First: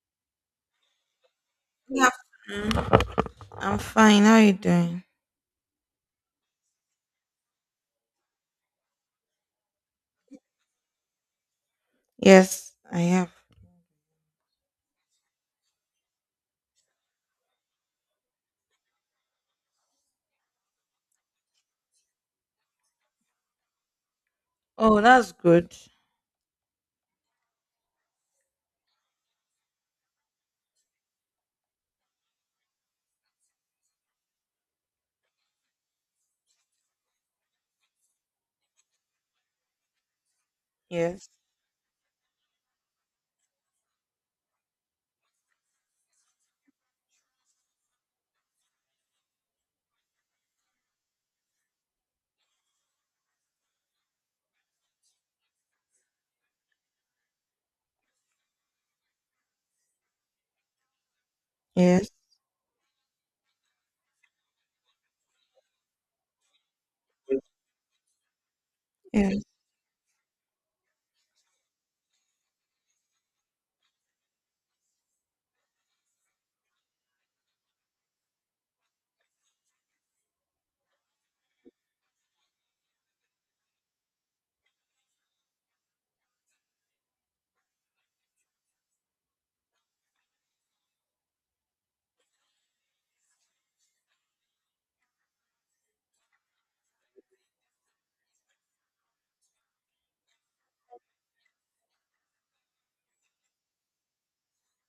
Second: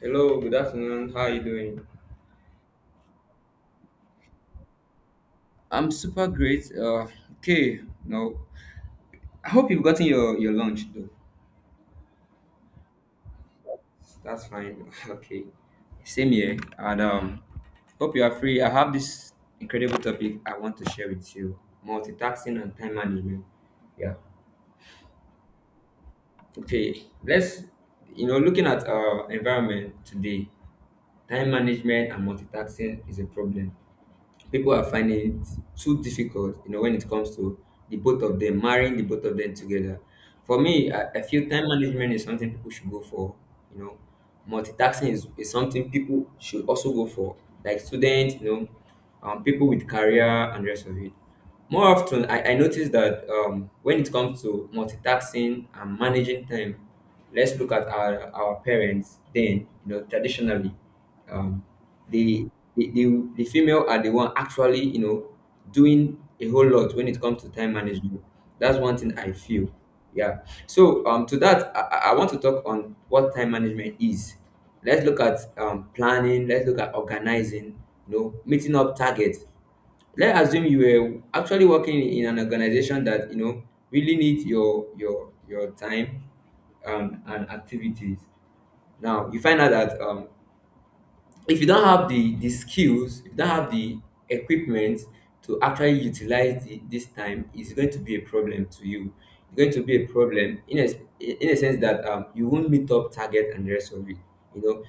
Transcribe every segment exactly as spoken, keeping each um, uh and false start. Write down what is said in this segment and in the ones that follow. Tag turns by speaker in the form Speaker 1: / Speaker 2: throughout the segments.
Speaker 1: Hello, good afternoon. How are you doing?
Speaker 2: Yeah. Mm, I'm fine. How are you doing?
Speaker 1: I'm super great. Uh, okay, no, I hope you've gotten your your lunch though.
Speaker 2: Yes, I have.
Speaker 1: That's fine. Okay, same here, and um, hope you are free. I have this incredible topic I want to share with you: multitasking and time management. Yeah.
Speaker 2: Oh, that's good.
Speaker 1: Okay, let's you know looking at our environment today, time management and multitasking is a problem. People are finding it too difficult, you know, when it comes to the both of them, marrying the both of them together. For me, I, I
Speaker 2: Yes.
Speaker 1: feel time management is something people should go for, you know. Multitasking is, is something people should also go for, like students, you know, um, people with career and rest of it. More often, I, I notice that um, when it comes to multitasking and managing time, let's look at our, our parents then, you know, traditionally, um,
Speaker 2: Yes.
Speaker 1: the, the, the, the female are the one actually, you know, doing a whole lot when it comes to time management. That's one thing I
Speaker 2: Yes.
Speaker 1: feel. Yeah. So um, to that, I, I I want to talk on what time management is. Let's look at um, planning. Let's look at organizing. You know, meeting up targets. Let's assume you were actually working in an organization that, you know, really needs your your your time um, and activities. Now you find out that um, if you don't have the the skills, if you don't have the equipment to actually utilize the, this time, it's going to be a problem to you. It's going to be a problem in a in a sense that um, you won't meet up target and the rest of it, you know.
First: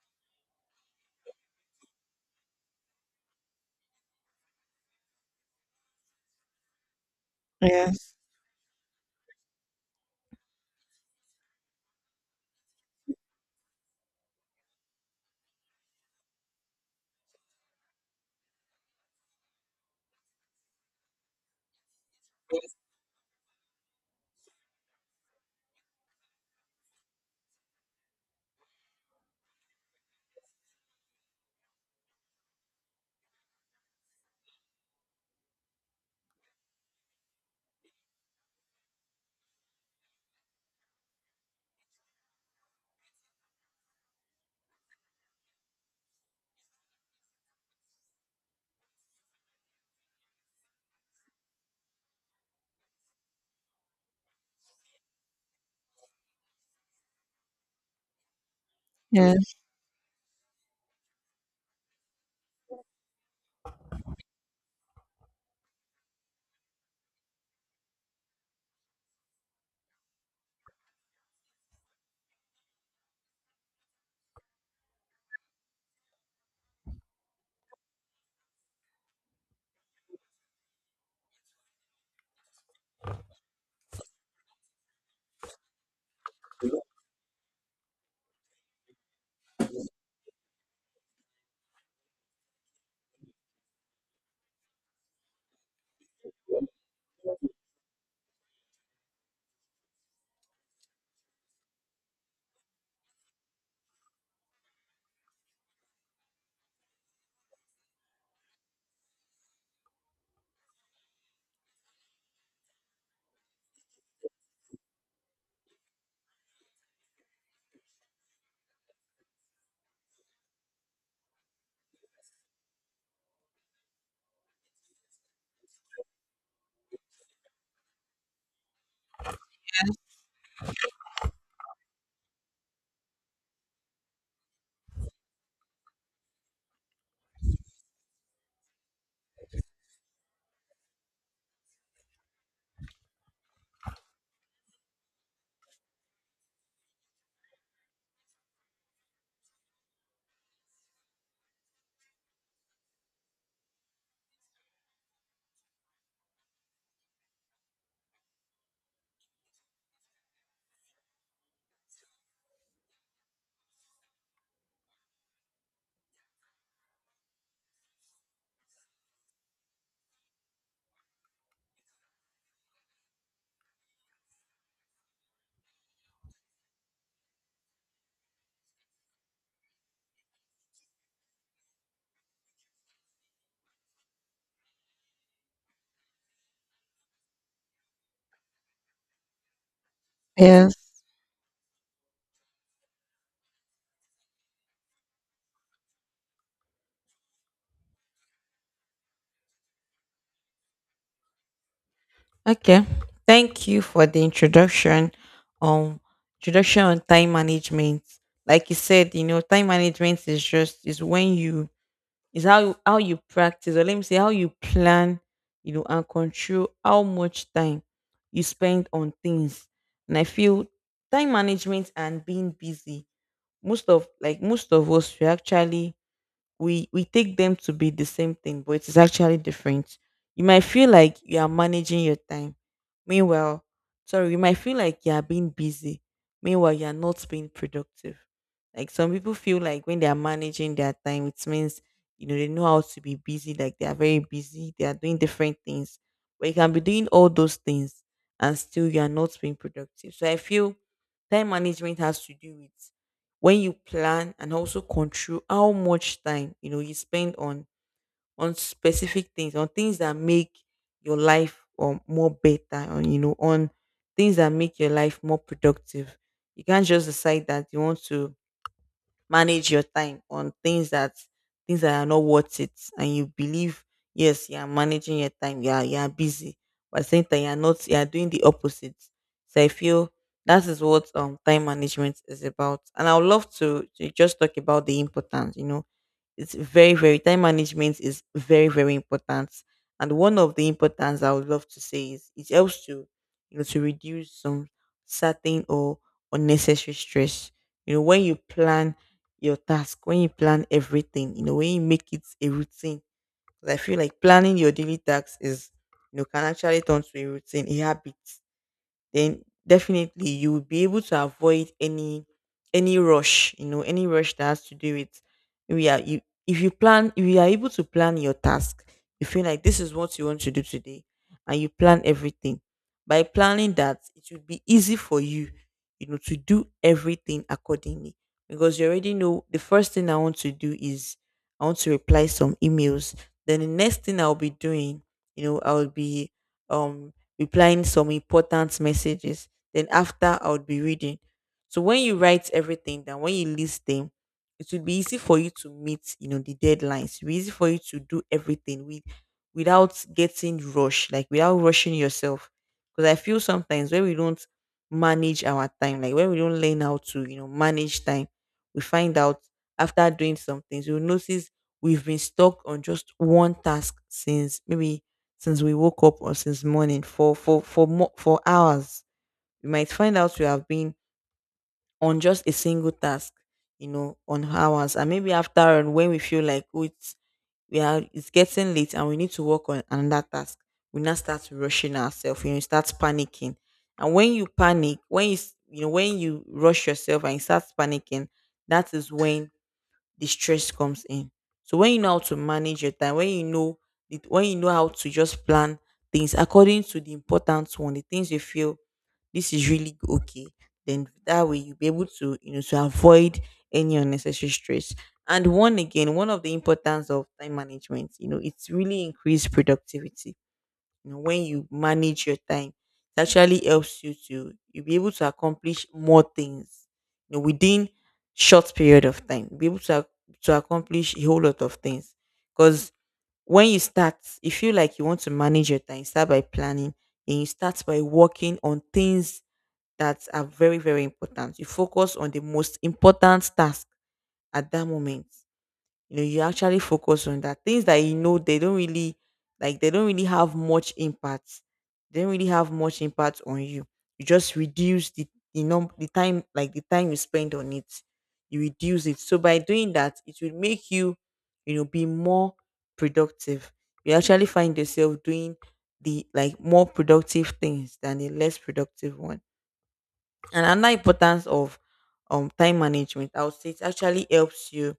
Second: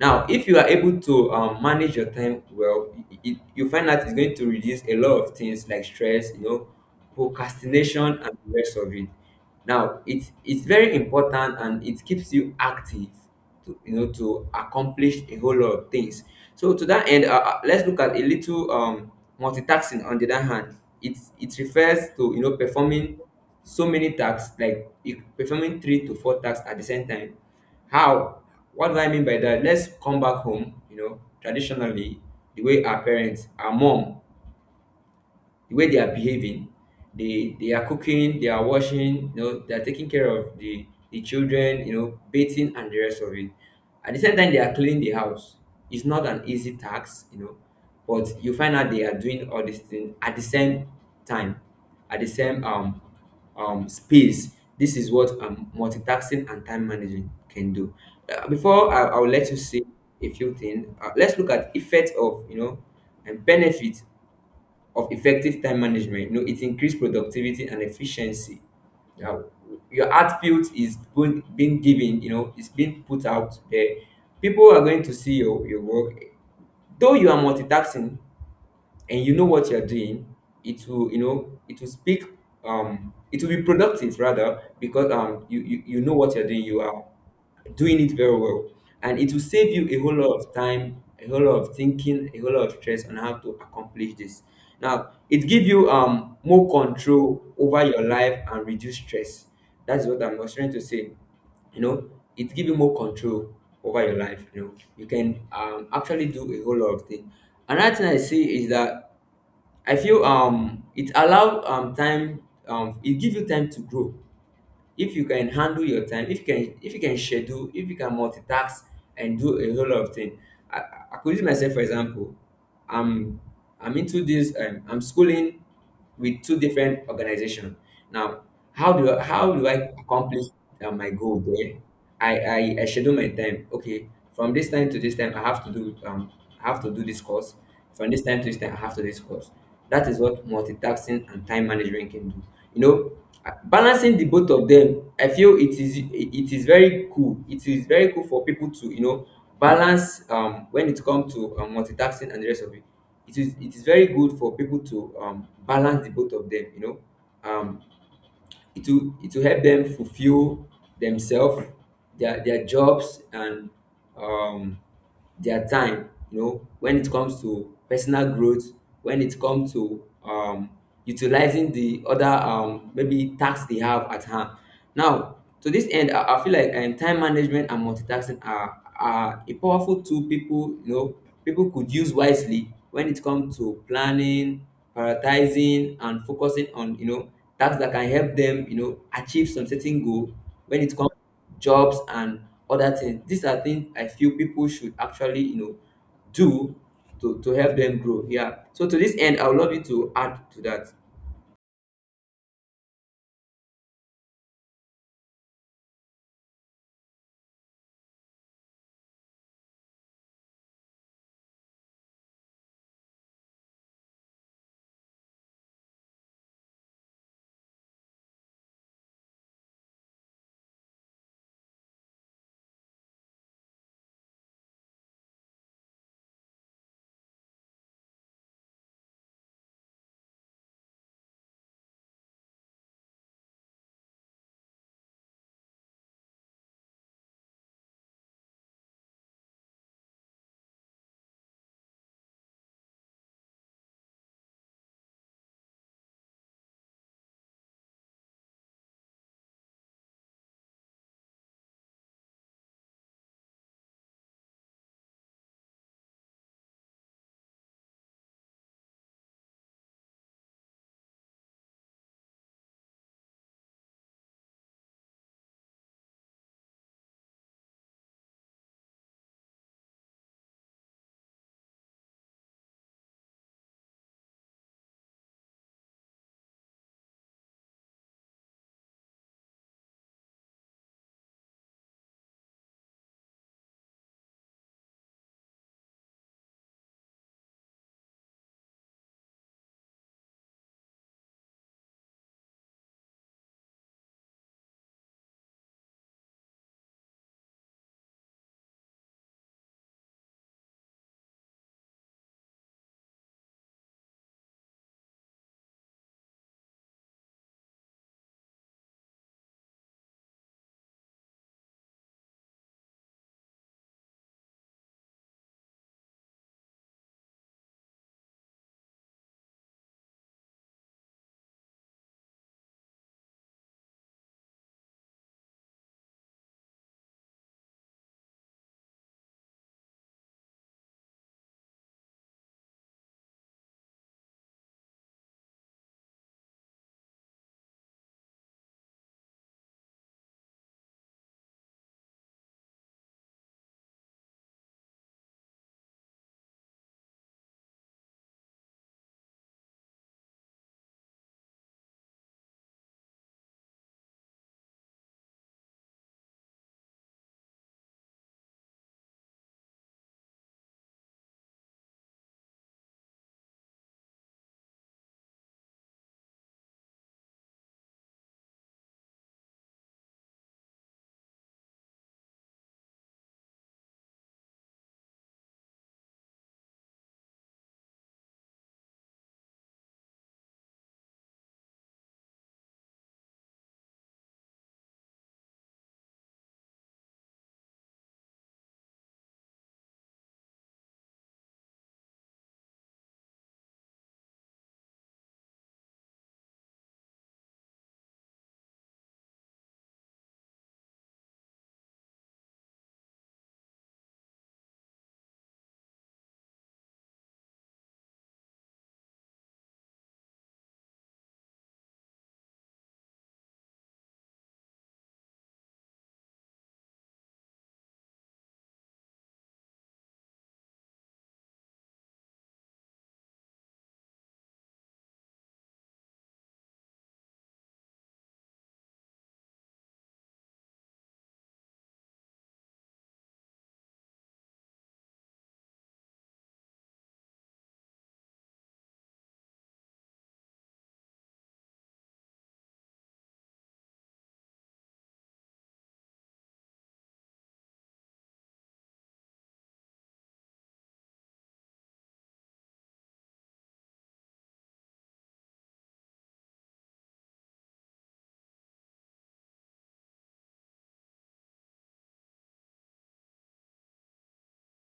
Speaker 1: Now if you are able to um, manage your time well, it, it, you find that it's going to reduce a lot of things like stress, you know, procrastination
Speaker 2: Yes.
Speaker 1: and the rest of it. Now it's it's very important, and it keeps you active to, you know, to accomplish a whole lot of things. So to that end, uh, uh, let's look at a little um, multitasking. On the other hand, it it refers to, you know, performing so many tasks, like you- performing three to four tasks at the same time. How? What do I mean by that? Let's come back home. You know, traditionally, the way our parents, our mom, the way they are behaving, they they are cooking, they are washing, you know, they are taking care of the the children, you know, bathing and the rest of it. At the same time, they are cleaning the house. It's not an easy task, you know, but you find out they are doing all these things at the same time, at the same um um space. This is what um multitasking and time managing can do. Uh, before I, I'll let
Speaker 2: Yes.
Speaker 1: you see a few things. Uh, let's look at effect of, you know, and benefit of effective time management. You know, it increased productivity and efficiency. Now, your art field is being being given, you know, it's being put out there. People are going to see your, your work. Though you are multitasking and you know what you're doing, it will, you know, it will speak um it will be productive rather, because um you, you, you know what you're doing, you are doing it very well. And it will save you a whole lot of time, a whole lot of thinking, a whole lot of stress on how to accomplish this. Now it gives you um more control over your life and reduce stress. That's what I'm was trying to say, you know. It gives you more control over your life, you know. You can um actually do a whole lot of things. Another thing I see is that I feel um it allow um time um it gives you time to grow. If you can handle your time, if you can, if you can schedule, if you can multitask and do a whole lot of things. I, I I could use myself for example. I'm i'm into this, um, i'm schooling with two different organizations. Now how do how do i accomplish uh, my goal there? I, I I schedule my time. Okay, from this time to this time, I have to do um I have to do this course. From this time to this time, I have to do this course. That is what multitasking and time management can do. You know, uh, balancing the both of them, I feel it is it it is very cool. It is very cool for people to, you know, balance um when it comes to um, multitasking and the rest of it. It is it is very good for people to um balance the both of them. You know, um it will it will help them fulfill themselves, their their jobs and um their time, you know, when it comes to personal growth, when it comes to um utilizing the other um maybe tasks they have at hand. Now, to this end, i, I feel like um, time management and multitasking are are a powerful tool people, you know, people could use wisely when it comes to planning, prioritizing and focusing on, you know, tasks that can help them, you know, achieve some certain goal,
Speaker 2: Yes.
Speaker 1: when it comes jobs and other things. These are things I feel people should actually, you know, do to, to help them grow. Yeah. So to this end, I would love you to add to that.
Speaker 2: Okay, thank you for the introduction on introduction on time management. Like you said, you know, time management is just is when you— it's how you how you practice, or let me say how you plan, you know, and control how much time you spend on things. And I feel time management and being busy, most of— like most of us, we actually we we take them to be the same thing, but it is actually different. You might feel like you are managing your time. Meanwhile— sorry, you might feel like you are being busy. Meanwhile, you are not being productive. Like some people feel like when they are managing their time, it means, you know, they know how to be busy, like they are very busy, they are doing different things. But you can be doing all those things and still you are not being productive. So I feel time management has to do with when you plan and also control how much time, you know, you spend on— on specific things, on things that make your life or more better, on, you know, on things that make your life more productive. You can't just decide that you want to manage your time on things that— things that are not worth it and you believe yes, you are managing your time, you are— you are busy, but at the same time you are not, you are doing the opposite. So I feel that is what um time management is about, and I would love to, to just talk about the importance, you know. It's very, very— time management is very, very important. And one of the importance I would love to say is it helps to, you know, to reduce some certain or unnecessary stress. You know, when you plan your task, when you plan everything, you know, when you make it a routine. 'Cause I feel like planning your daily tasks is, you know, can actually turn to a routine, a habit, then definitely you will be able to avoid any any rush, you know, any rush that has to do with— we are you— if you plan, if you are able to plan your task, you feel like this is what you want to do today and you plan everything. By planning that, it will be easy for you, you know, to do everything accordingly. Because you already know the first thing I want to do is I want to reply some emails. Then the next thing I'll be doing, you know, I'll be um replying some important messages. Then after, I would be reading. So when you write everything down, when you list them, it would be easy for you to meet, you know, the deadlines. It will be easy for you to do everything with— without getting rushed, like without rushing yourself. Because I feel sometimes when we don't manage our time, like when we don't learn how to, you know, manage time, we find out after doing some things, you'll notice we've been stuck on just one task since maybe since we woke up or since morning for for for more, for hours. You might find out you have been on just a single task, you know, on hours, and maybe after, and when we feel like oh, it's— we are— it's getting late and we need to work on another task, we now start rushing ourselves, you know, you start panicking. And when you panic, when you s- you know, when you rush yourself and you start panicking, that is when the stress comes in. So when you know how to manage your time, when you know it, when you know how to just plan things according to the important one, the things you feel this is really okay, then that way you'll be able to, you know, to avoid any unnecessary stress. And one again, one of the importance of time management, you know, it's really increased productivity. You know, when you manage your time, it actually helps you to— you be able to accomplish more things, you know, within short period of time. Be able to ac- to accomplish a whole lot of things. Because when you start, you feel like you want to manage your time. Start by planning, and you start by working on things that are very, very important. You focus on the most important task at that moment, you know, you actually focus on that things that you know they don't really— like they don't really have much impact, they don't really have much impact on you. You just reduce the— the num— the time, like the time you spend on it, you reduce it. So by doing that, it will make you, you know, be more productive. You actually find yourself doing the— like more productive things than the less productive one. And another importance of um time management, I would say it actually helps you—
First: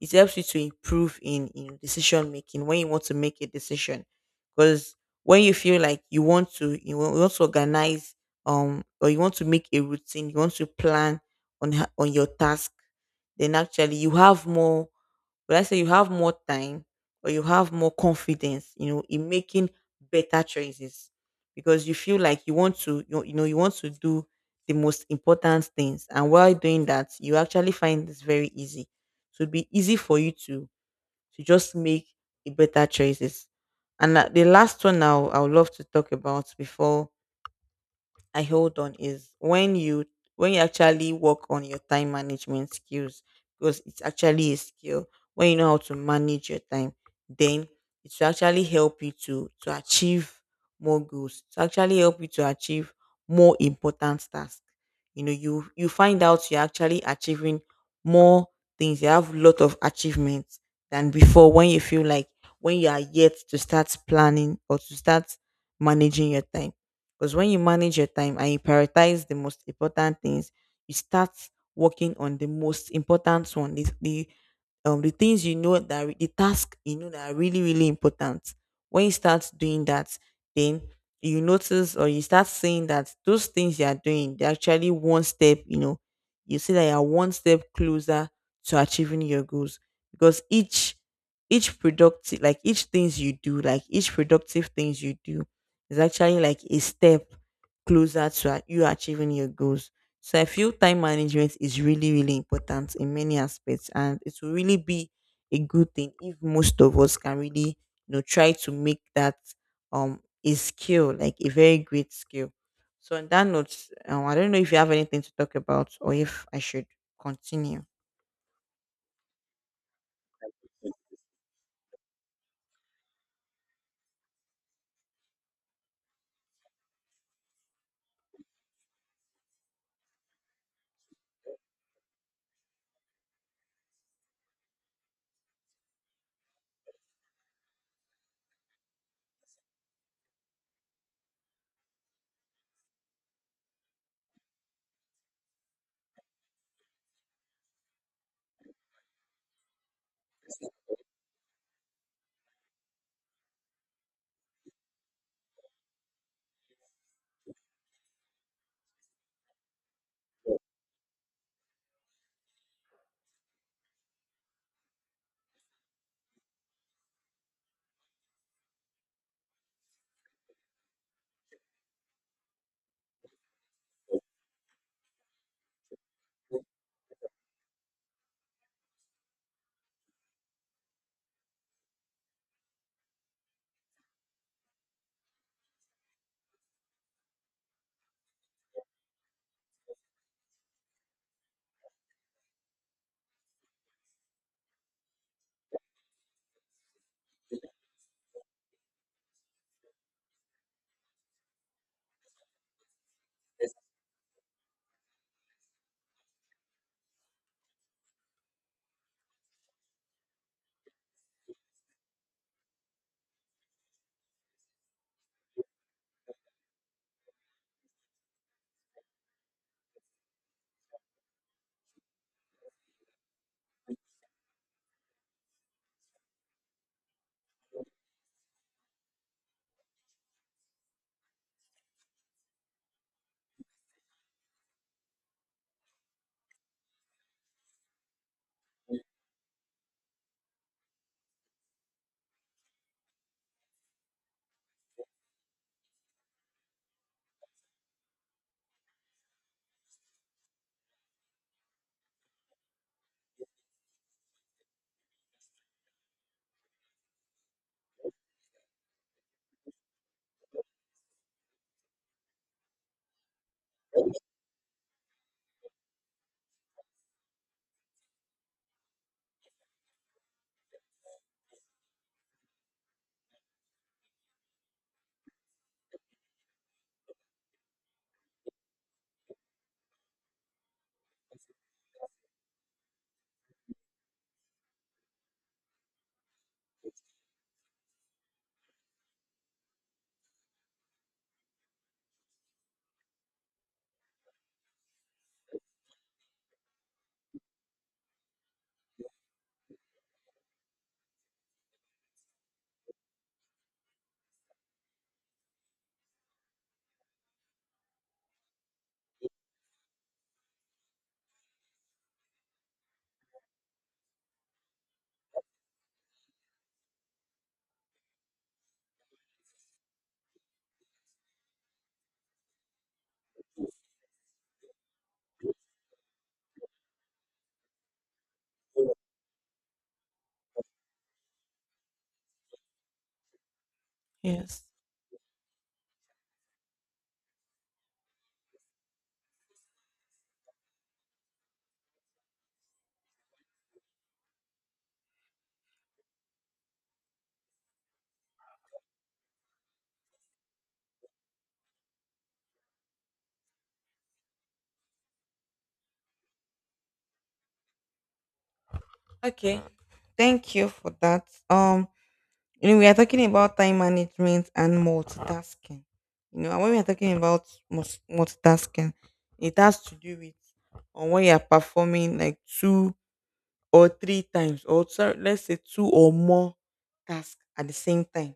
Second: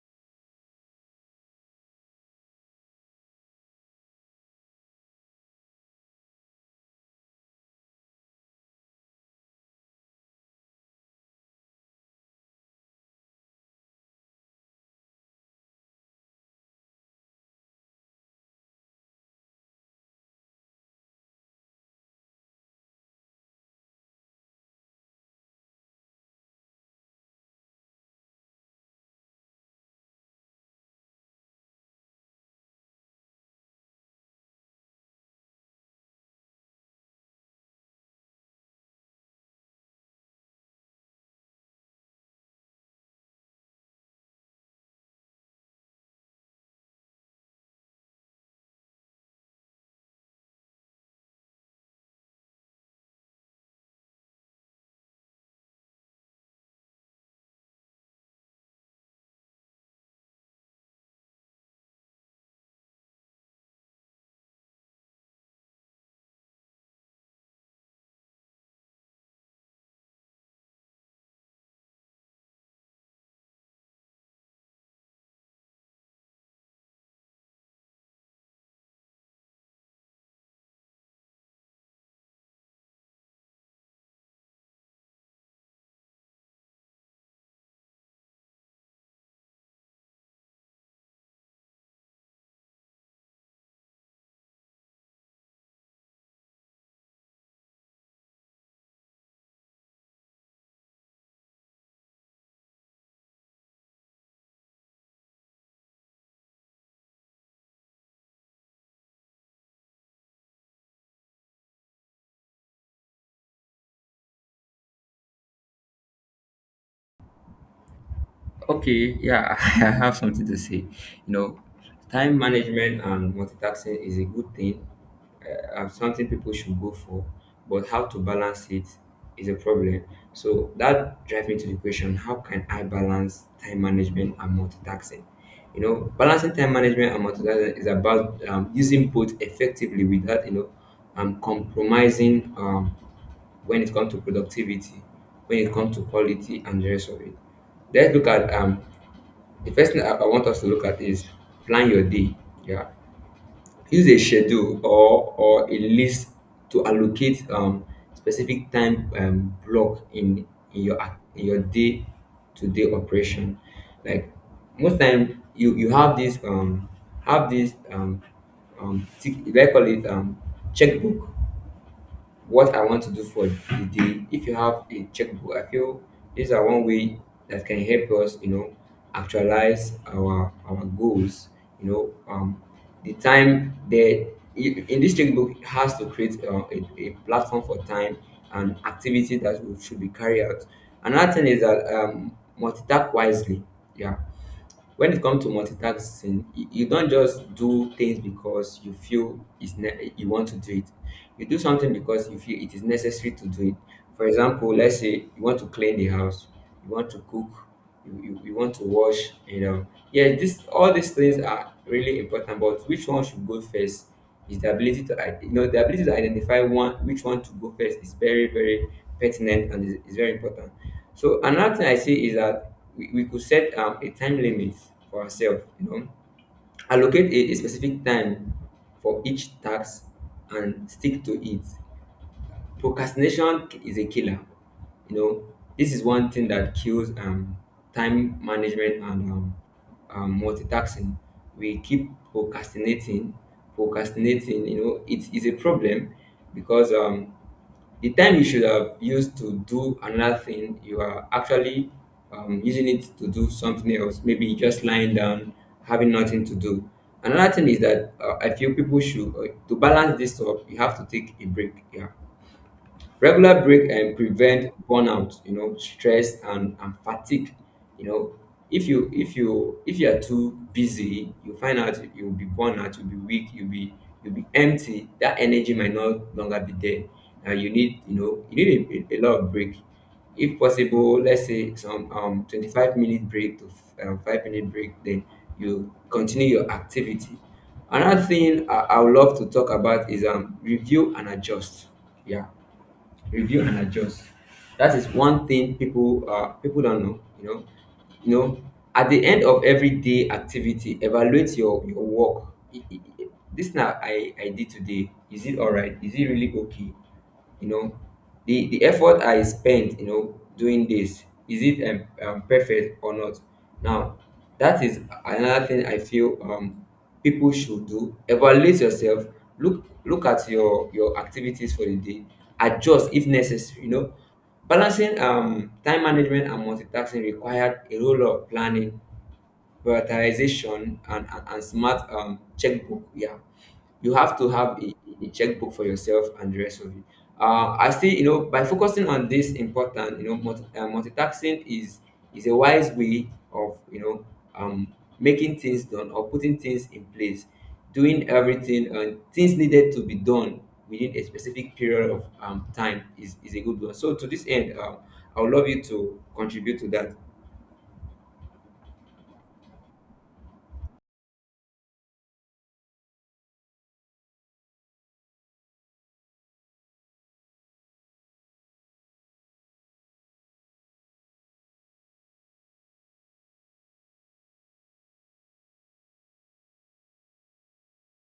Speaker 2: it helps you to improve in— in decision making when you want to make a decision. Because when you feel like you want to— you wa- you want to organize um or you want to make a routine, you want to plan on ho- on your task, then actually you have more— but I say you have more time, or you have more confidence, you know, in making better choices. Because you feel like you want to, you, you know, you want to do the most important things. And while doing that, you actually find this very easy. So it'd be easy for you to— to just make a better choices. And uh, the last one now I would love to talk about before I hold on is when you— when you actually work on your time management skills, because it's actually a skill. When you know how to manage your time, then it will actually help you to— to achieve more goals. To actually help you to achieve more important tasks. You know, you— you find out you're actually achieving more things. You have a lot of achievements than before when you feel like— when you are yet to start planning or to start managing your time. Because when you manage your time and you prioritize the most important things, you start working on the most important one, the, the um the things you know that re- the task you know that are really, really important. When you start doing that, then you notice or you start seeing that those things you are doing, they're actually one step. You know, you see that you are one step closer to achieving your goals, because each— each productive— like each things you do, like each productive things you do, it's actually like a step closer to a- you achieving your goals. So I feel time management is really, really important in many aspects, and it will really be a good thing if most of us can really, you know, try to make that um a skill, like a very great skill. So on that note, um, I don't know if you have anything to talk about or if I should continue.
Speaker 1: Okay, yeah, I have something to say. You know, time management and multitasking is a good thing, uh, and something people should go for, but how to balance it is a problem. So that drives me to the question: how can I balance time management and multitasking? You know, balancing time management and multitasking is about um, using both effectively without, you know, um, compromising, um, when it comes to productivity, when it comes to quality and the rest of it. Let's look at um, the first thing I, I want us to look at is plan your day. Yeah, use a schedule or or a list to allocate um specific time um block in in your ac- in your day to day operation, like, most time you you have this um have this um um tick, do call it um checkbook, what I want to do for the day. If you have a checkbook, I feel these are one way that can help us, you know, actualize our our goals. You know, um, the time that in this checkbook has to create uh, a, a platform for time and activity that we should be carried out. Another thing is that um, multitask wisely. Yeah, when it comes to multitasking you, you don't just do things because you feel it's ne- you want to do it, you do something because you feel it is necessary to do it. For example, let's say you want to clean the house, you want to cook, you, you, you want to wash, you know. Yeah, this, all these things are really important, but which one should go first is the ability to, i- you know, the ability to identify one, which one to go first is very very pertinent and is, is very important. So another thing I see is that we, we could set um, a time limit for ourselves, you know, allocate a, a specific time for each task and stick to it. Procrastination is a killer. You know, this is one thing that kills um, time management and um, um, multitasking. We keep procrastinating, procrastinating. You know, it is a problem, because um, the time you should have used to do another thing, you are actually um, using it to do something else. Maybe just lying down, having nothing to do. Another thing is that uh, I feel people should, uh, to balance this up, you have to take a break. Yeah, regular break and prevent burnout, you know, stress and, and fatigue. You know, if you if you if you are too busy, you find out you'll be burnt out, you'll be weak, you'll be you'll be empty. That energy might no longer be there. And you need, you know, you need a, a lot of break. If possible, let's say some um twenty-five minute break to um, five minute break, then you continue your activity. Another thing I, I would love to talk about is um review and adjust. Yeah, review and adjust. That is one thing people uh, people don't know. You know, you know, at the end of every day activity, evaluate your your work. I- I- I- This now I I did today. Is it all right? Is it really okay? You know, the the effort I spent, you know doing this, is it um, um perfect or not now? That is another thing I feel, um people should do. Evaluate yourself, look look at your your activities for the day, adjust if necessary, you know. Balancing um time management and multitasking required a whole lot of planning, prioritization, and, and, and smart um, checkbook. Yeah, you have to
Speaker 2: Yes.
Speaker 1: have a, a checkbook for yourself and the rest of you. Uh, I say, you know, by focusing on this important, you know, multi, uh, multitasking is is a wise way of, you know, um, making things done or putting things in place, doing everything and things needed to be done within a specific period of um, time is, is a good one. So to this end, um, I would love you to contribute to that.
Speaker 2: Okay, thank you for that. Um, You know, we are talking about time management and multitasking. You know, and when we are talking about mus- multitasking, it has to do with on when you are performing like two or three times, or sorry, let's say two or more tasks at the same time.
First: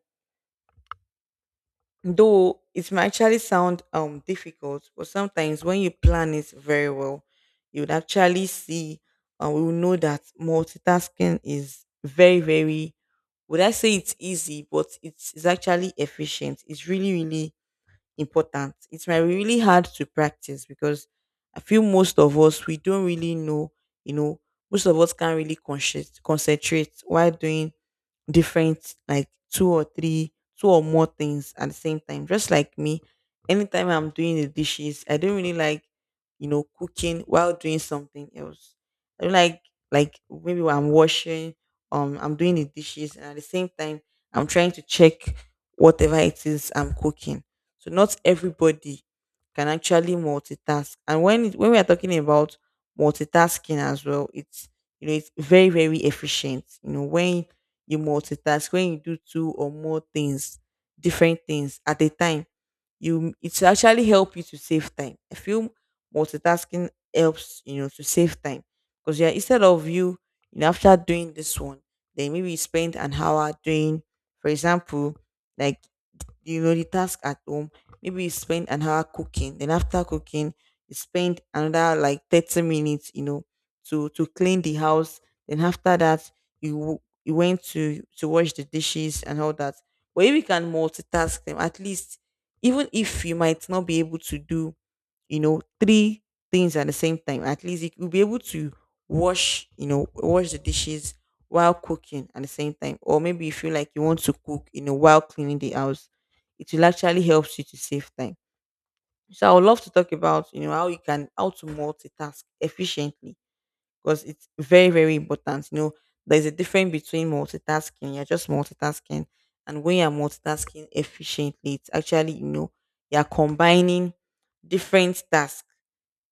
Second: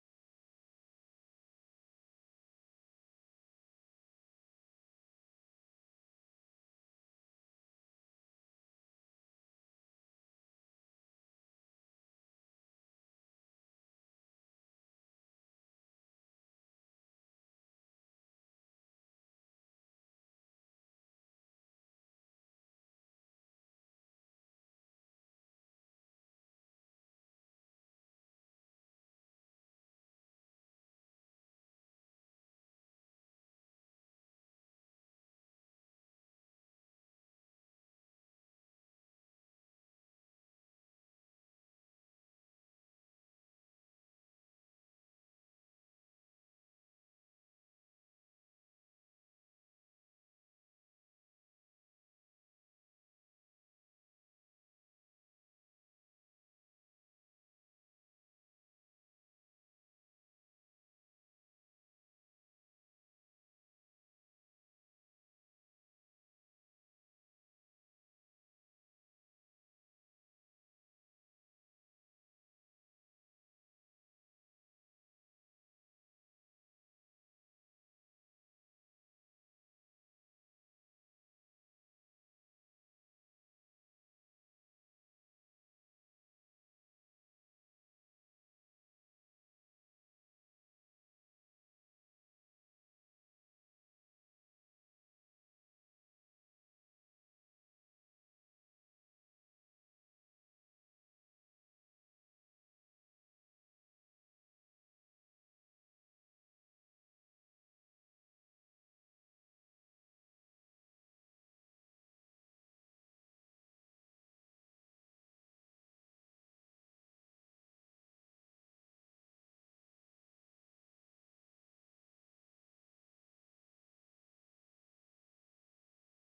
Speaker 2: Though it might actually sound um difficult, but sometimes when you plan it very well, you would actually see, and we will know that multitasking is very, very— would I say it's easy, but it's, it's actually efficient. It's really, really important. It might be really hard to practice because I feel most of us, we don't really know, you know, most of us can't really consci- concentrate while doing different, like two or three, two or more things at the same time, just like me. Anytime I'm doing the dishes, I don't really like, you know cooking while doing something else. I don't like, like maybe while I'm washing, um I'm doing the dishes and at the same time I'm trying to check whatever it is I'm cooking. So not everybody can actually multitask. And when it, when we are talking about multitasking as well, it's you know it's very, very efficient, you know when you multitask, when you do two or more things, different things at a time, you it actually help you to save time. I feel multitasking helps, you know to save time, because yeah, instead of you, you know after doing this one, then maybe you spend an hour doing, for example, like you know the task at home. Maybe you spend an hour cooking, then after cooking you spend another like thirty minutes, you know to to clean the house. Then after that, you w- you went to to wash the dishes and all that. But if you can multitask them, at least, even if you might not be able to do, you know, three things at the same time, at least you- will be able to wash, you know, wash the dishes while cooking at the same time. Or maybe you feel like you want to cook, you know, while cleaning the house. It will actually help you to save time. So I would love to talk about, you know, how you can how to multitask efficiently, because it's very, very important. You know, there's a difference between multitasking, you're just multitasking, and when you're multitasking efficiently, it's actually, you know, you're combining different tasks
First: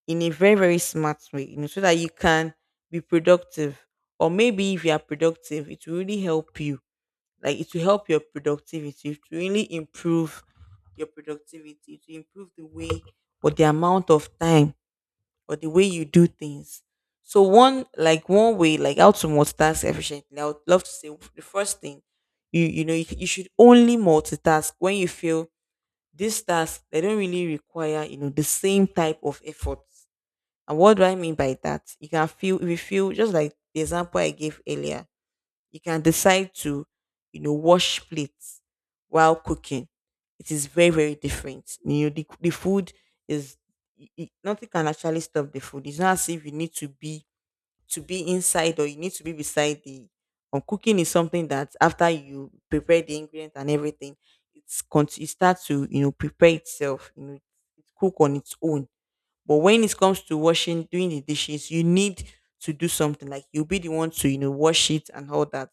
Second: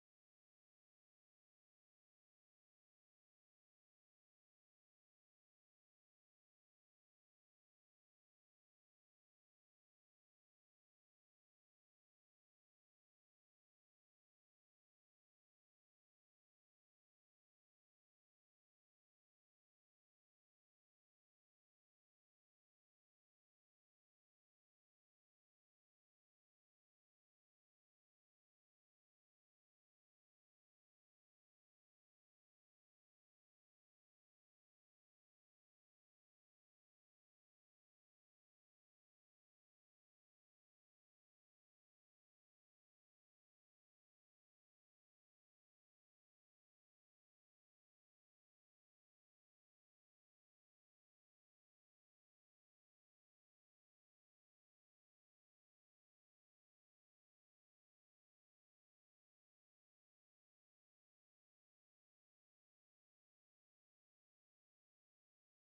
Speaker 2: in a very, very smart way, you know, so that you can be productive. Or maybe if you are productive, it will really help you. Like it will help your productivity, it will really improve your productivity, to improve the way or the amount of time or the way you do things. So one like one way, like how to multitask efficiently, I would love to say, the first thing, you you know you, you should only multitask when you feel these tasks, they don't really require, you know, the same type of effort. And what do I mean by that? You can feel, if you feel, just like the example I gave earlier, you can decide to, you know, wash plates while cooking. It is very, very different. You know, the, the food is, i- i- nothing can actually stop the food. It's not as if you need to be, to be inside, or you need to be beside the, um, cooking is something that after you prepare the ingredients and everything, it's cont- it starts to, you know, prepare itself, you know, it cook on its own. But when it comes to washing, doing the dishes, you need to do something, like you'll be the one to, you know, wash it and all that.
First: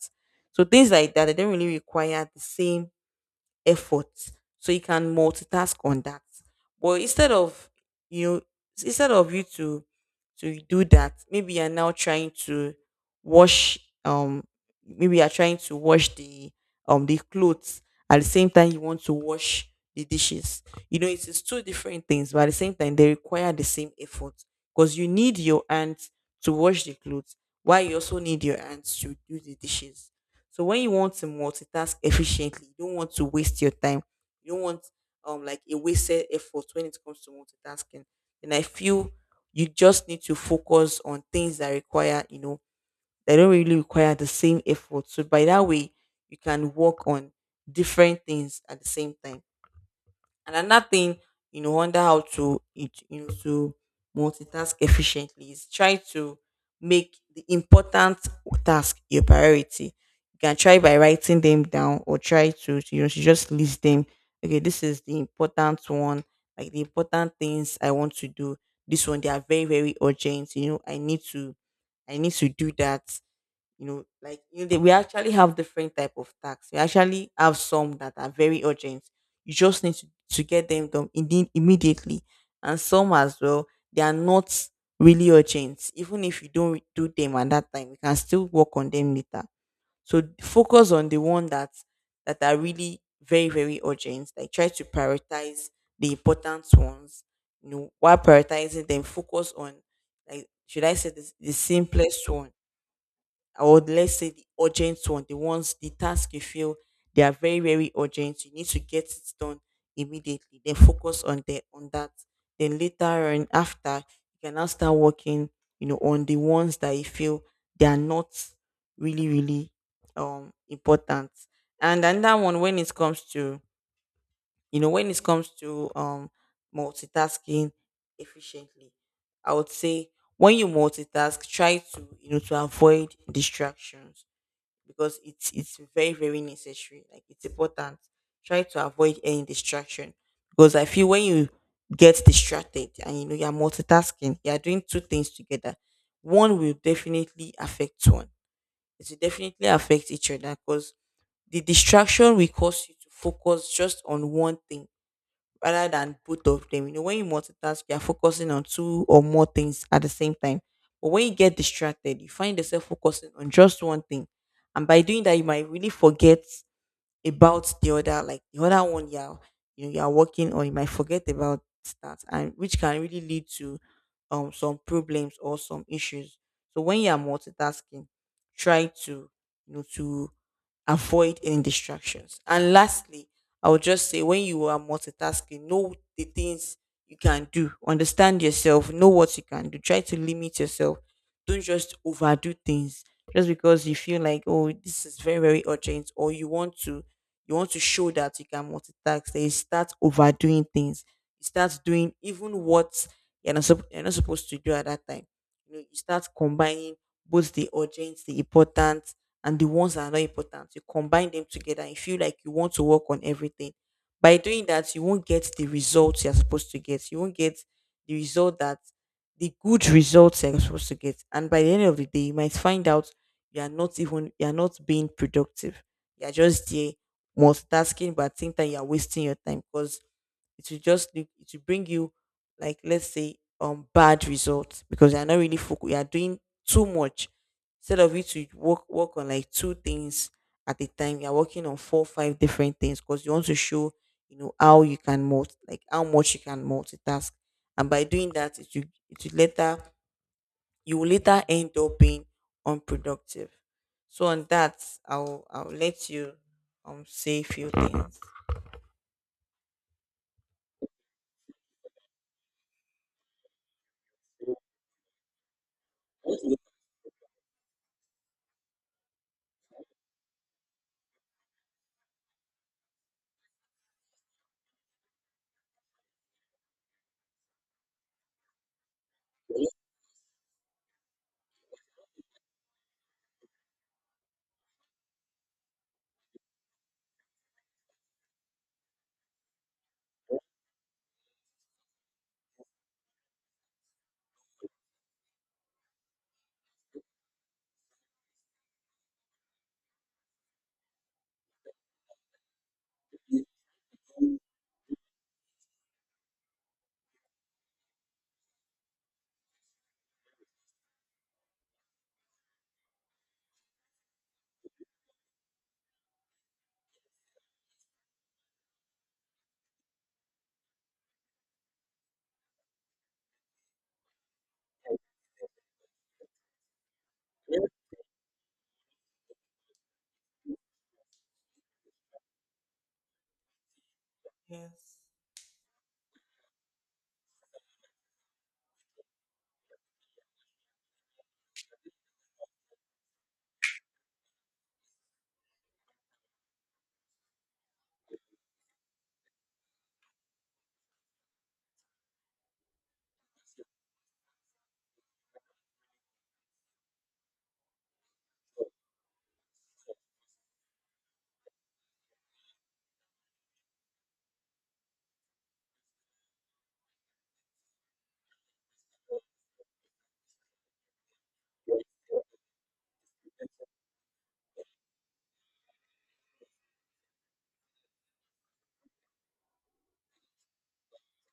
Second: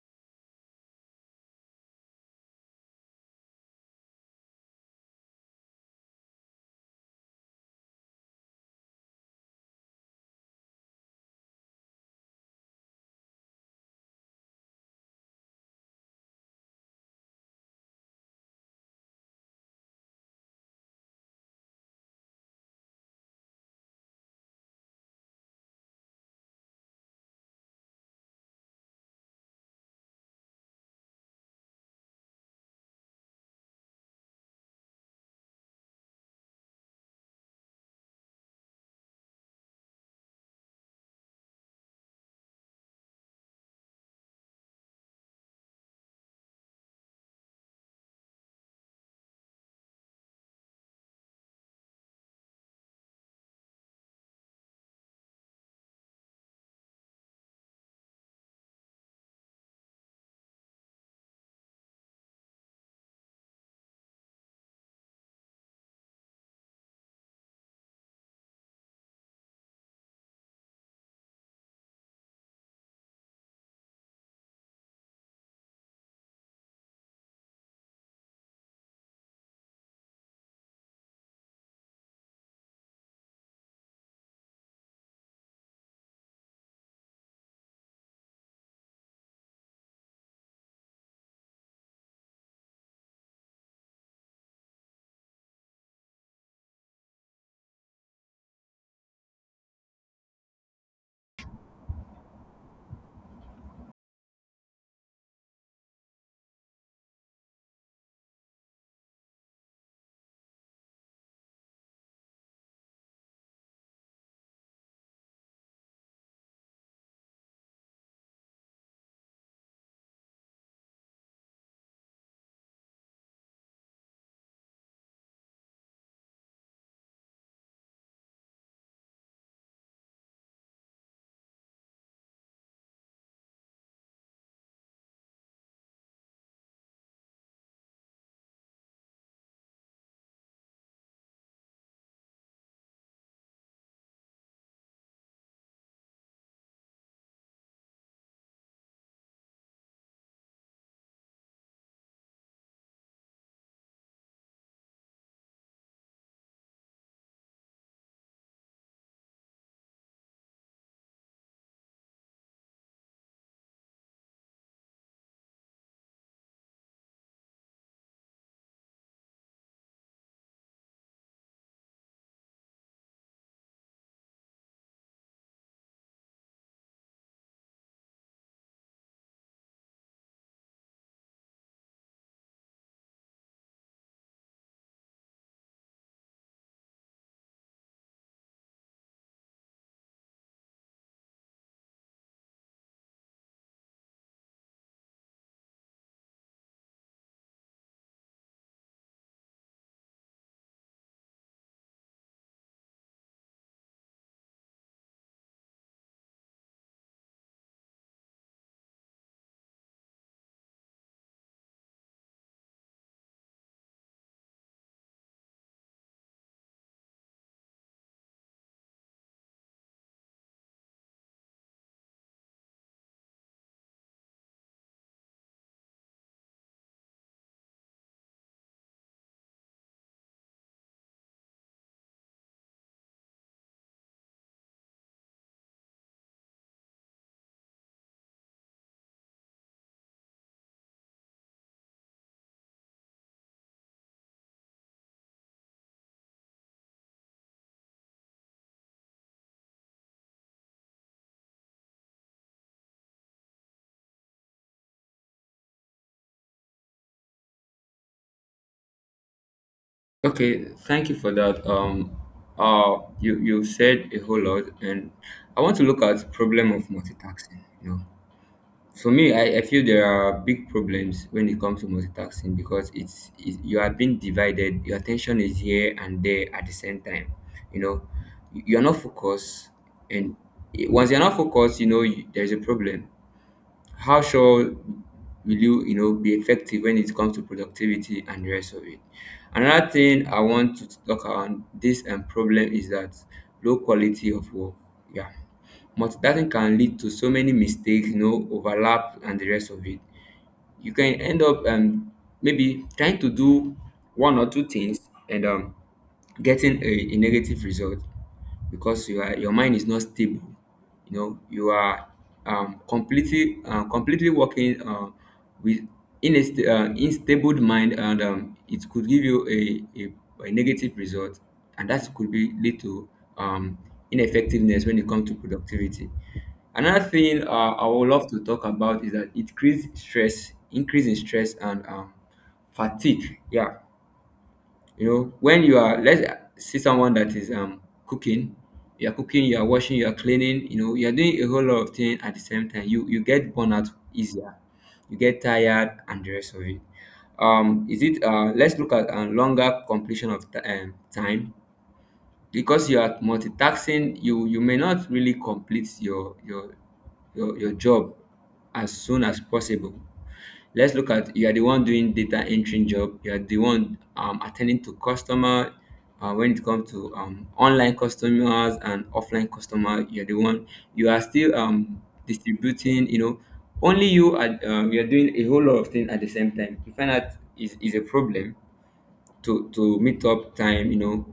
Speaker 2: So things like that, they don't really require the same effort, so you can multitask on that. But instead of, you know instead of you to to do that, maybe you're now trying to wash, um maybe you're trying to wash the, um, the clothes at the same time you want to wash the dishes. You know, it is two different things, but at the same time they require the same effort, because you need your hands to wash the clothes while you also need your hands to do the dishes. So when you want to multitask efficiently, you don't want to waste your time. You don't want, um, like a wasted effort when it comes to multitasking. And I feel you just need to focus on things that require, you know, that don't really require the same effort. So by that way, you can work on different things at the same time. And another thing, you know, under how to it- you know to multitask efficiently, is try to make the important task your priority. You can try by writing them down, or try to, you know, to just list them. Okay, this is the important one, like the important things I want to do. This one, they are very, very urgent. You know, I need to I need to do that, you know, like you know, they, we actually have different type of tasks. We actually have some that are very urgent, you just need to, to get them done indeed immediately. And some as well, they are not really urgent. Even if you don't do them at that time, you can still work on them later. So focus on the one that that are really very, very urgent, like try to prioritize the important ones, you know. While prioritizing them, focus on, like should I say this, the simplest one, or let's say the urgent one, the ones, the task you feel they are very, very urgent. You need to get it done immediately. Then focus on the on that. Then later on, after, you can now start working, you know, on the ones that you feel they are not really, really, um, important. And another one when it comes to, you know, when it comes to, um, multitasking efficiently, I would say when you multitask, try to, you know, to avoid distractions, because it's it's very, very necessary. Like it's important. Try to avoid any distraction, because I feel when you get distracted, and you know you're multitasking, you're doing two things together, one will definitely affect one. It will definitely affect each other, because the distraction will cause you to focus just on one thing rather than both of them. You know, when you multitask, you're focusing on two or more things at the same time. But when you get distracted, you find yourself focusing on just one thing. And by doing that, you might really forget about the other, like the other one you're, you know, you're working on, you might forget about that, and which can really lead to, um, some problems or some issues. So when you're multitasking, try to, you know, to avoid any distractions. And lastly, I would just say when you are multitasking, know the things you can do, understand yourself, know what you can do, try to limit yourself. Don't just overdo things just because you feel like, oh, this is very, very urgent, or you want to, you want to show that you can multitask. Then you start overdoing things. You start doing even what you're not, sup- you're not supposed to do at that time. You know, you start combining both the urgent, the important, and the ones that are not important. You combine them together and you feel like you want to work on everything. By doing that, you won't get the results you're supposed to get. You won't get the result that the good results you're supposed to get. And by the end of the day, you might find out you are not even you are not being productive. You are just there multitasking, but at the same time you are wasting your time, because it will just lead- it will bring you, like let's say, um, bad results, because you are not really focused. You are doing too much instead of you to work work on like two things at a time. You are working on four five different things because you want to show, you know, how you can multi like how much you can multitask. And by doing that, it will, it will later you will later end up being unproductive. So on that, I'll I'll let you, um, say a few things.
Speaker 1: Okay, thank you for that. Um, uh, you you said a whole lot, and I want to look at problem of multitasking. You know, for me, I, I feel there are big problems when it comes to multitasking because it's, it's you are being divided. Your attention is here and there at the same time. You know, you- are not focused, and it- once you're not focused, you know you, there's a problem. How sure will you, you know, be effective when it comes to productivity and the rest of it? Another thing I want to talk on this um, problem is that low quality of work. Yeah. Multitasking can lead to so many mistakes, you know, overlap and the rest of it. You can end up um maybe trying to do one or two things and um getting a, a negative result because you are, your mind is not stable. You know, you are um, completely uh, completely working uh, with in a st- uh, unstable mind, and um, it could give you a, a, a negative result, and that could be lead to um, ineffectiveness when it comes to productivity. Another thing, uh, I would love to talk about is that it creates stress, increase in stress and um, fatigue. Yeah,
Speaker 2: Yes.
Speaker 1: you know, when you are, let's see someone that is um, cooking. You are cooking, you are washing, you are cleaning, you know, you are doing a whole lot of things at the same time. You you get burnt out easier, you get tired and the rest of it. Um, is it? Uh, let's look at uh, longer completion of t- um, time. Because you are multitasking, you you may not really complete your your your, your job as soon as possible. Let's look at, you are the one doing data entry job, you are the one um, attending to customer, uh, when it comes to um, online customers and offline customer. You're the one, you are still um, distributing, you know, only you are um, you're doing a whole lot of things at the same time. You find out is, is a problem to to meet up time, you know.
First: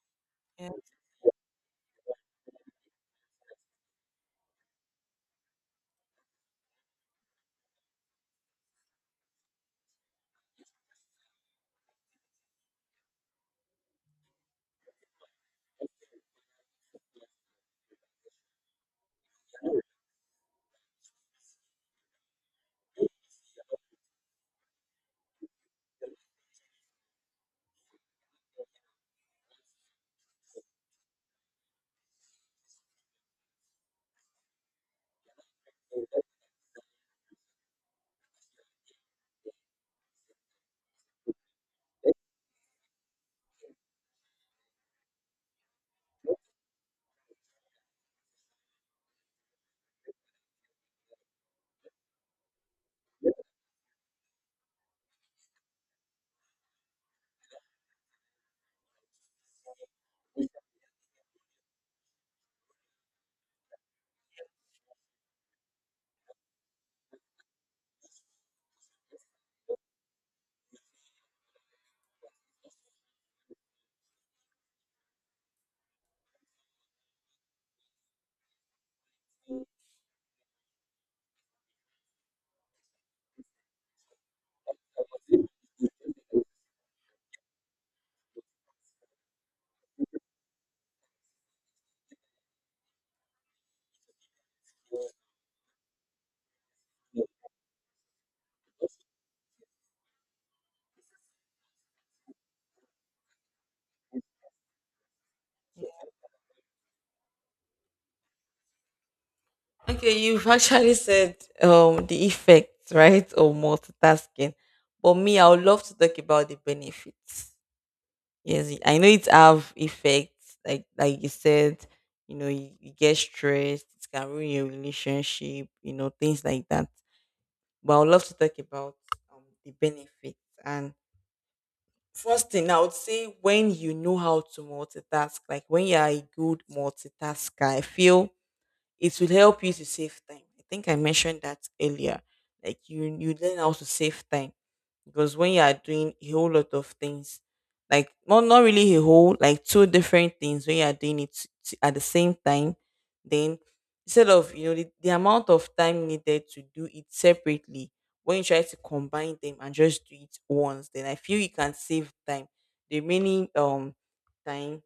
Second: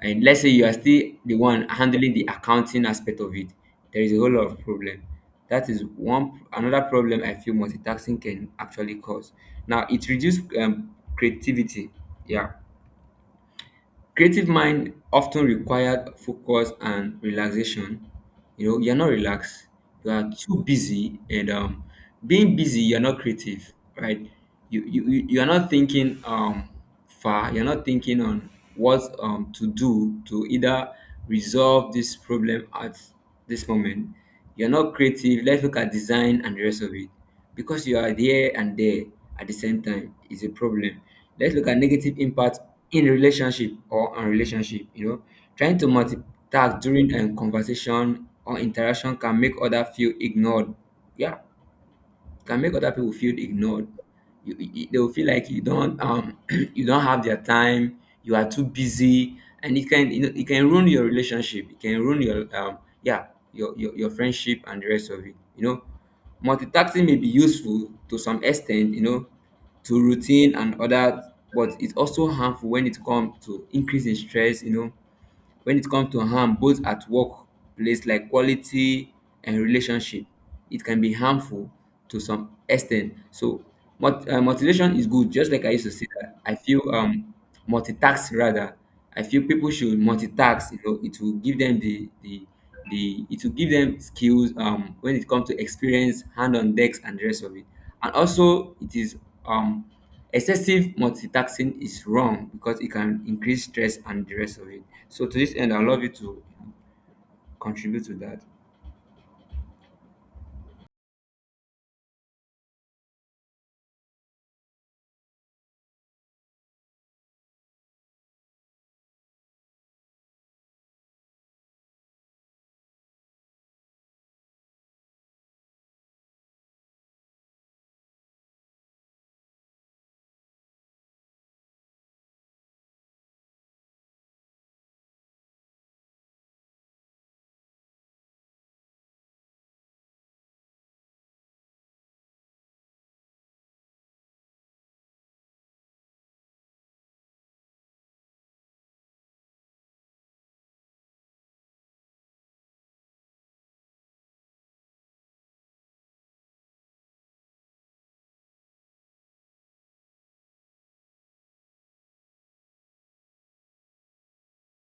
Speaker 1: And let's say you
Speaker 2: Yeah.
Speaker 1: are still the one handling the accounting aspect of it. There is a whole lot of problem. That is one another problem I feel multitasking can actually cause. Now it reduces um, creativity. Yeah, creative mind often required focus and relaxation. You know, you're not relaxed, you are too busy, and um being busy you're not creative, right? you you, you you are not thinking um far, you're not thinking on what um to do to either resolve this problem at this moment. You're not creative. Let's look at design and the rest of it. Because you are there and there at the same time is a problem. Let's look at negative impact in relationship or on relationship. You know, trying to multitask during a conversation or interaction can make other feel ignored. Yeah, can make other people feel ignored. You, you- they will feel like you don't um you don't have their time. You are too busy, and it can, you know, it can ruin your relationship. It can ruin your um yeah your, your your friendship and the rest of it. You know, multitasking may be useful to some extent. You know, to routine and other, but it's also harmful when it comes to increasing stress. You know, when it comes to harm both at workplace like quality and relationship, it can be harmful to some extent. So mot- uh, motivation is good. Just like I used to say that I feel, um multitask, rather I feel people should multitask. You know, it will give them the the the it will give them skills um when it comes to experience, hand on decks and the rest of it. And also it is um excessive multitasking is wrong because it can increase stress and the rest of it. So to this end, I'd love you to contribute to that.
Speaker 2: Okay, you've actually said, um, the effects, right, of multitasking. But me, I would love to talk about the benefits. Yes, I know it have effects, like like you said, you know, you, you get stressed, it can ruin your relationship, you know, things like that. But I would love to talk about, um, the benefits. And first thing I would say, when you know how to multitask, like when you are a good multitasker, I feel it will help you to save time. I think I mentioned that earlier. Like you, you learn how to save time, because when you are doing a whole lot of things, like not not really a whole, like two different things, when you are doing it t- at the same time, then instead of, you know, the, the amount of time needed to do it separately, when you try to combine them and just do it once, then I feel you can save time. The remaining, um, time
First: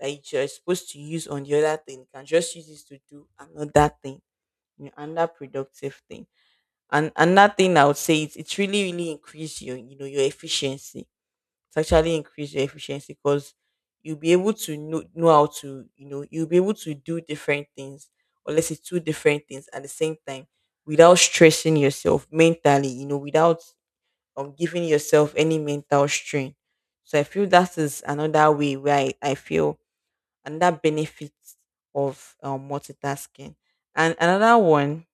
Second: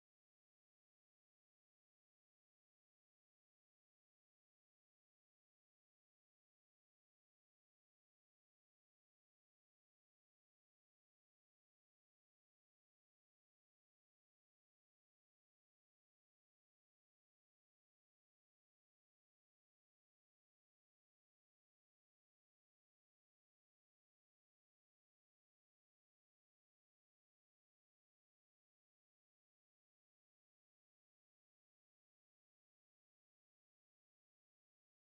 Speaker 2: that you're supposed to use on the other thing, you can just use this to do another thing, you know, another productive thing. And another thing I would say is it's really, really increase your, you know, your efficiency. It's actually increase your efficiency, because you'll be able to know, know how to, you know, you'll be able to do different things, or let's say two different things at the same time without stressing yourself mentally, you know, without, um, giving yourself any mental strain. So I feel that is another way where I, I feel and that benefit of, um, multitasking. And another one,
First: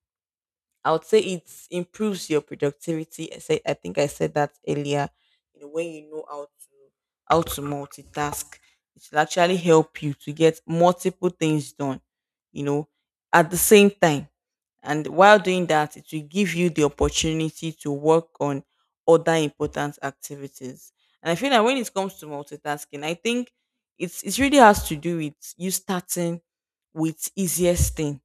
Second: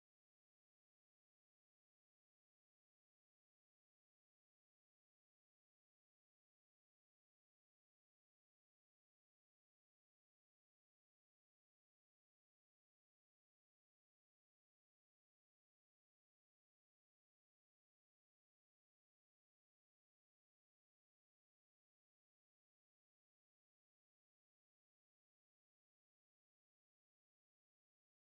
Speaker 2: I would say it improves your productivity. I say I think I said that earlier. You know, when you know how to, how to multitask, it will actually help you to get multiple things done, you know, at the same time. And while doing that, it will give you the opportunity to work on other important activities. And I feel that when it comes to multitasking, I think it's it really has to do with you starting with easiest thing.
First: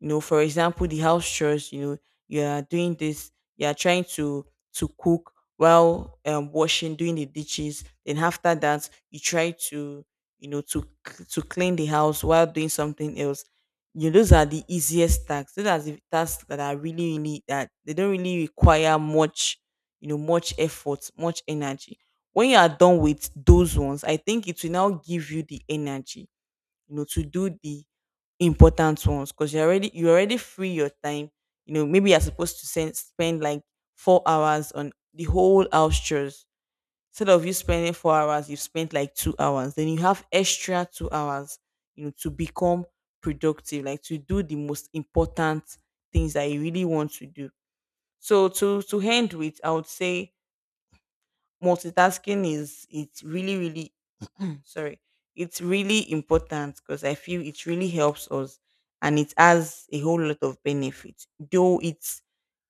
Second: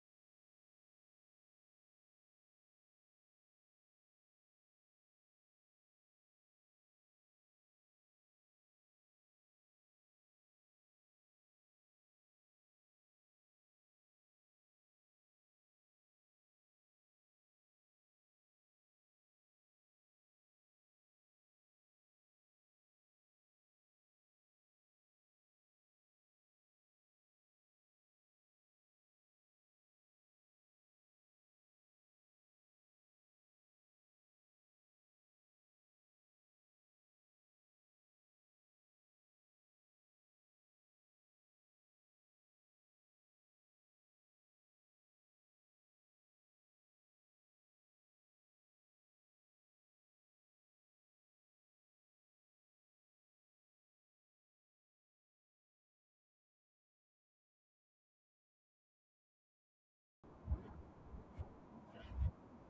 Speaker 2: You know, for example, the house chores, you know, you are doing this, you are trying to to cook while, um, washing, doing the dishes. Then after that you try to, you know, to c- to clean the house while doing something else. You know, those are the easiest tasks, those are the tasks that are really, really, that they don't really require much, you know, much effort, much energy. When you are done with those ones, I think it will now give you the energy, you know, to do the important ones, because you already you already free your time. You know, maybe you're supposed to send, spend like four hours on the whole house chores. Instead of you spending four hours, you've spent like two hours. Then you have extra two hours, you know, to become productive, like to do the most important things that you really want to do. So to to end with, I would say multitasking is, it's really, really, sorry, it's really important, because I feel it really helps us and it has a whole lot of benefits. Though it's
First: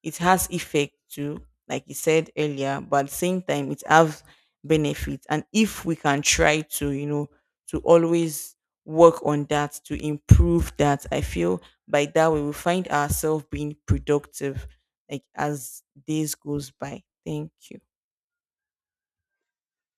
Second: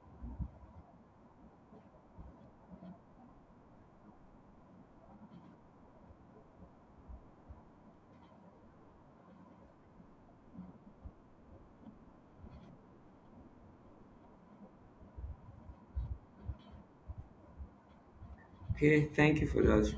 Speaker 2: it has effect too, like you said earlier, but at the same time it has benefits. And if we can try to, you know, to always work on that, to improve that, I feel by that we will find ourselves being productive, like as days goes by. Thank you.
Speaker 1: Okay, thank you for that.